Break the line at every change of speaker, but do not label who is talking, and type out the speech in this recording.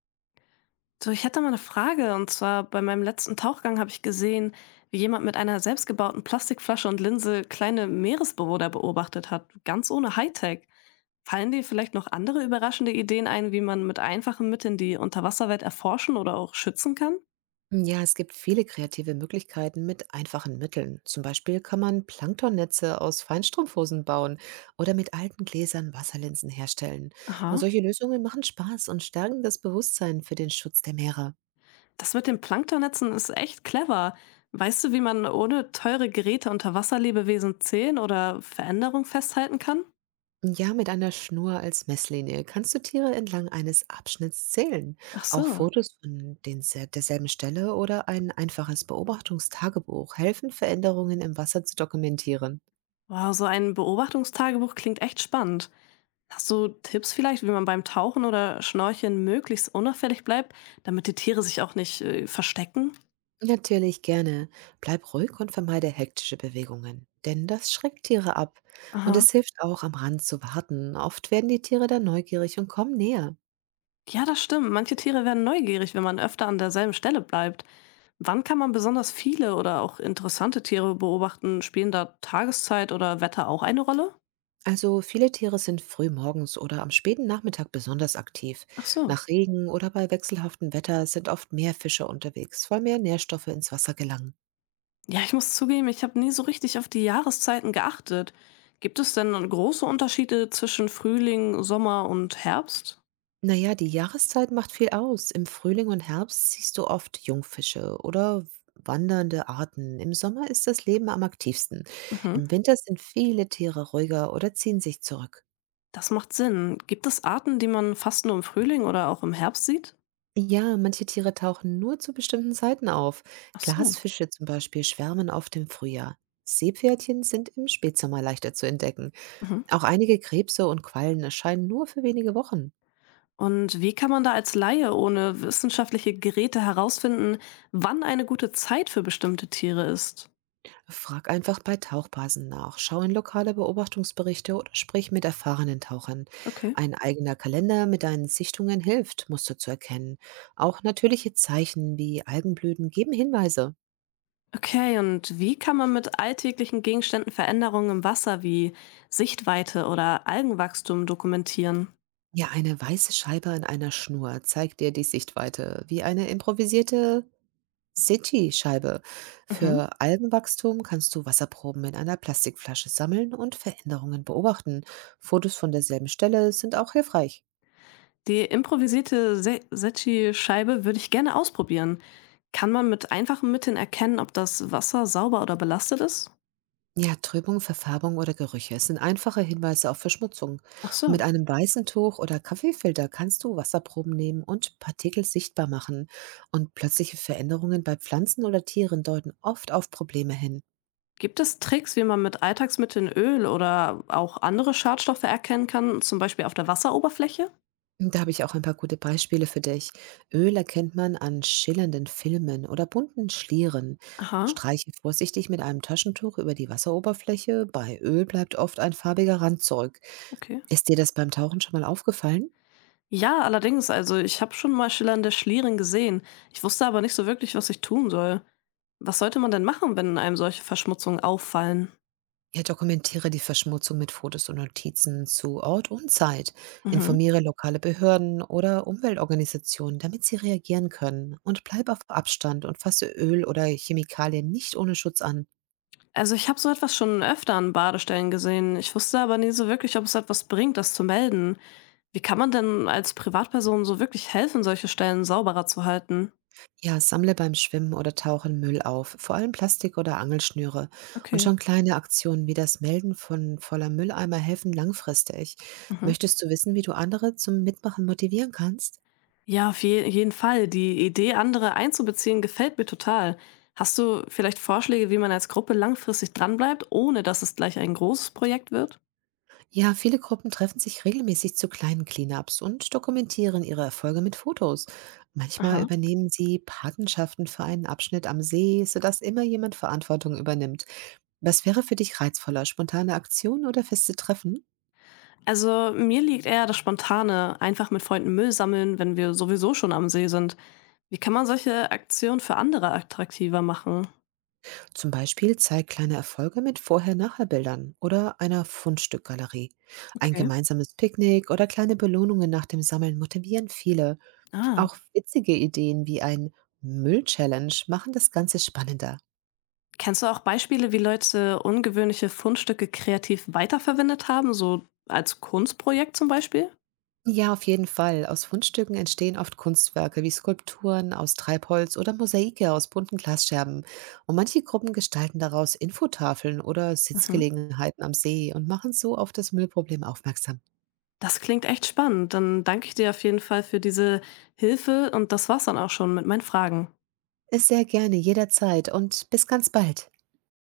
So, ich hätte mal eine Frage. Und zwar bei meinem letzten Tauchgang habe ich gesehen, wie jemand mit einer selbstgebauten Plastikflasche und Linse kleine Meeresbewohner beobachtet hat, ganz ohne Hightech. Fallen dir vielleicht noch andere überraschende Ideen ein, wie man mit einfachen Mitteln die Unterwasserwelt erforschen oder auch schützen kann?
Ja, es gibt viele kreative Möglichkeiten mit einfachen Mitteln. Zum Beispiel kann man Planktonnetze aus Feinstrumpfhosen bauen oder mit alten Gläsern Wasserlinsen herstellen. Und
Aha.
solche Lösungen machen Spaß und stärken das Bewusstsein für den Schutz der Meere.
Das mit den Planktonnetzen ist echt clever. Weißt du, wie man ohne teure Geräte Unterwasserlebewesen zählen oder Veränderungen festhalten kann?
Ja, mit einer Schnur als Messlinie kannst du Tiere entlang eines Abschnitts zählen.
Ach
Auch
so.
Fotos derselben Stelle oder ein einfaches Beobachtungstagebuch helfen, Veränderungen im Wasser zu dokumentieren.
Wow, so ein Beobachtungstagebuch klingt echt spannend. Hast du Tipps vielleicht, wie man beim Tauchen oder Schnorcheln möglichst unauffällig bleibt, damit die Tiere sich auch nicht verstecken?
Natürlich gerne. Bleib ruhig und vermeide hektische Bewegungen, denn das schreckt Tiere ab. Und
Aha.
es hilft auch, am Rand zu warten. Oft werden die Tiere dann neugierig und kommen näher.
Ja, das stimmt. Manche Tiere werden neugierig, wenn man öfter an derselben Stelle bleibt. Wann kann man besonders viele oder auch interessante Tiere beobachten? Spielen da Tageszeit oder Wetter auch eine Rolle?
Also viele Tiere sind früh morgens oder am späten Nachmittag besonders aktiv.
Ach so.
Nach Regen oder bei wechselhaftem Wetter sind oft mehr Fische unterwegs, weil mehr Nährstoffe ins Wasser gelangen.
Ja, ich muss zugeben, ich habe nie so richtig auf die Jahreszeiten geachtet. Gibt es denn große Unterschiede zwischen Frühling, Sommer und Herbst?
Na ja, die Jahreszeit macht viel aus. Im Frühling und Herbst siehst du oft Jungfische oder wandernde Arten. Im Sommer ist das Leben am aktivsten.
Mhm.
Im Winter sind viele Tiere ruhiger oder ziehen sich zurück.
Das macht Sinn. Gibt es Arten, die man fast nur im Frühling oder auch im Herbst sieht?
Ja, manche Tiere tauchen nur zu bestimmten Zeiten auf.
Ach so.
Glasfische zum Beispiel schwärmen oft im Frühjahr. Seepferdchen sind im Spätsommer leichter zu entdecken.
Mhm.
Auch einige Krebse und Quallen erscheinen nur für wenige Wochen.
Und wie kann man da als Laie ohne wissenschaftliche Geräte herausfinden, wann eine gute Zeit für bestimmte Tiere ist?
Frag einfach bei Tauchbasen nach, schau in lokale Beobachtungsberichte oder sprich mit erfahrenen Tauchern.
Okay.
Ein eigener Kalender mit deinen Sichtungen hilft, Muster zu erkennen. Auch natürliche Zeichen wie Algenblüten geben Hinweise.
Okay, und wie kann man mit alltäglichen Gegenständen Veränderungen im Wasser wie Sichtweite oder Algenwachstum dokumentieren?
Ja, eine weiße Scheibe an einer Schnur zeigt dir die Sichtweite, wie eine improvisierte City-Scheibe.
Mhm.
Für Algenwachstum kannst du Wasserproben in einer Plastikflasche sammeln und Veränderungen beobachten. Fotos von derselben Stelle sind auch hilfreich.
Die improvisierte Se Secchi-Scheibe würde ich gerne ausprobieren. Kann man mit einfachen Mitteln erkennen, ob das Wasser sauber oder belastet ist?
Ja, Trübung, Verfärbung oder Gerüche. Es sind einfache Hinweise auf Verschmutzung.
Ach
Und mit
so.
einem weißen Tuch oder Kaffeefilter kannst du Wasserproben nehmen und Partikel sichtbar machen. Und plötzliche Veränderungen bei Pflanzen oder Tieren deuten oft auf Probleme hin.
Gibt es Tricks, wie man mit Alltagsmitteln Öl oder auch andere Schadstoffe erkennen kann, zum Beispiel auf der Wasseroberfläche?
Da habe ich auch ein paar gute Beispiele für dich. Öl erkennt man an schillernden Filmen oder bunten Schlieren.
Aha,
Streiche vorsichtig mit einem Taschentuch über die Wasseroberfläche. Bei Öl bleibt oft ein farbiger Rand zurück.
okay.
Ist dir das beim Tauchen schon mal aufgefallen?
Ja, allerdings, also ich habe schon mal schillernde Schlieren gesehen. Ich wusste aber nicht so wirklich, was ich tun soll. Was sollte man denn machen, wenn einem solche Verschmutzungen auffallen?
Ja, dokumentiere die Verschmutzung mit Fotos und Notizen zu Ort und Zeit.
Mhm.
Informiere lokale Behörden oder Umweltorganisationen, damit sie reagieren können. Und bleib auf Abstand und fasse Öl oder Chemikalien nicht ohne Schutz an.
Also ich habe so etwas schon öfter an Badestellen gesehen. Ich wusste aber nie so wirklich, ob es etwas bringt, das zu melden. Wie kann man denn als Privatperson so wirklich helfen, solche Stellen sauberer zu halten?
Ja, sammle beim Schwimmen oder Tauchen Müll auf, vor allem Plastik oder Angelschnüre. Und
Okay.
schon kleine Aktionen wie das Melden von voller Mülleimer helfen langfristig.
Mhm.
Möchtest du wissen, wie du andere zum Mitmachen motivieren kannst?
Ja, auf je jeden Fall. Die Idee, andere einzubeziehen, gefällt mir total. Hast du vielleicht Vorschläge, wie man als Gruppe langfristig dranbleibt, ohne dass es gleich ein großes Projekt wird?
Ja, viele Gruppen treffen sich regelmäßig zu kleinen Cleanups und dokumentieren ihre Erfolge mit Fotos. Manchmal
Aha.
übernehmen sie Patenschaften für einen Abschnitt am See, sodass immer jemand Verantwortung übernimmt. Was wäre für dich reizvoller, spontane Aktionen oder feste Treffen?
Also, mir liegt eher das Spontane, einfach mit Freunden Müll sammeln, wenn wir sowieso schon am See sind. Wie kann man solche Aktionen für andere attraktiver machen?
Zum Beispiel zeig kleine Erfolge mit Vorher-Nachher-Bildern oder einer Fundstückgalerie. Ein
Okay.
gemeinsames Picknick oder kleine Belohnungen nach dem Sammeln motivieren viele.
Ah.
Auch witzige Ideen wie ein Müll-Challenge machen das Ganze spannender.
Kennst du auch Beispiele, wie Leute ungewöhnliche Fundstücke kreativ weiterverwendet haben, so als Kunstprojekt zum Beispiel?
Ja, auf jeden Fall. Aus Fundstücken entstehen oft Kunstwerke wie Skulpturen aus Treibholz oder Mosaike aus bunten Glasscherben. Und manche Gruppen gestalten daraus Infotafeln oder
Mhm.
Sitzgelegenheiten am See und machen so auf das Müllproblem aufmerksam.
Das klingt echt spannend. Dann danke ich dir auf jeden Fall für diese Hilfe und das war's dann auch schon mit meinen Fragen.
Sehr gerne, jederzeit und bis ganz bald.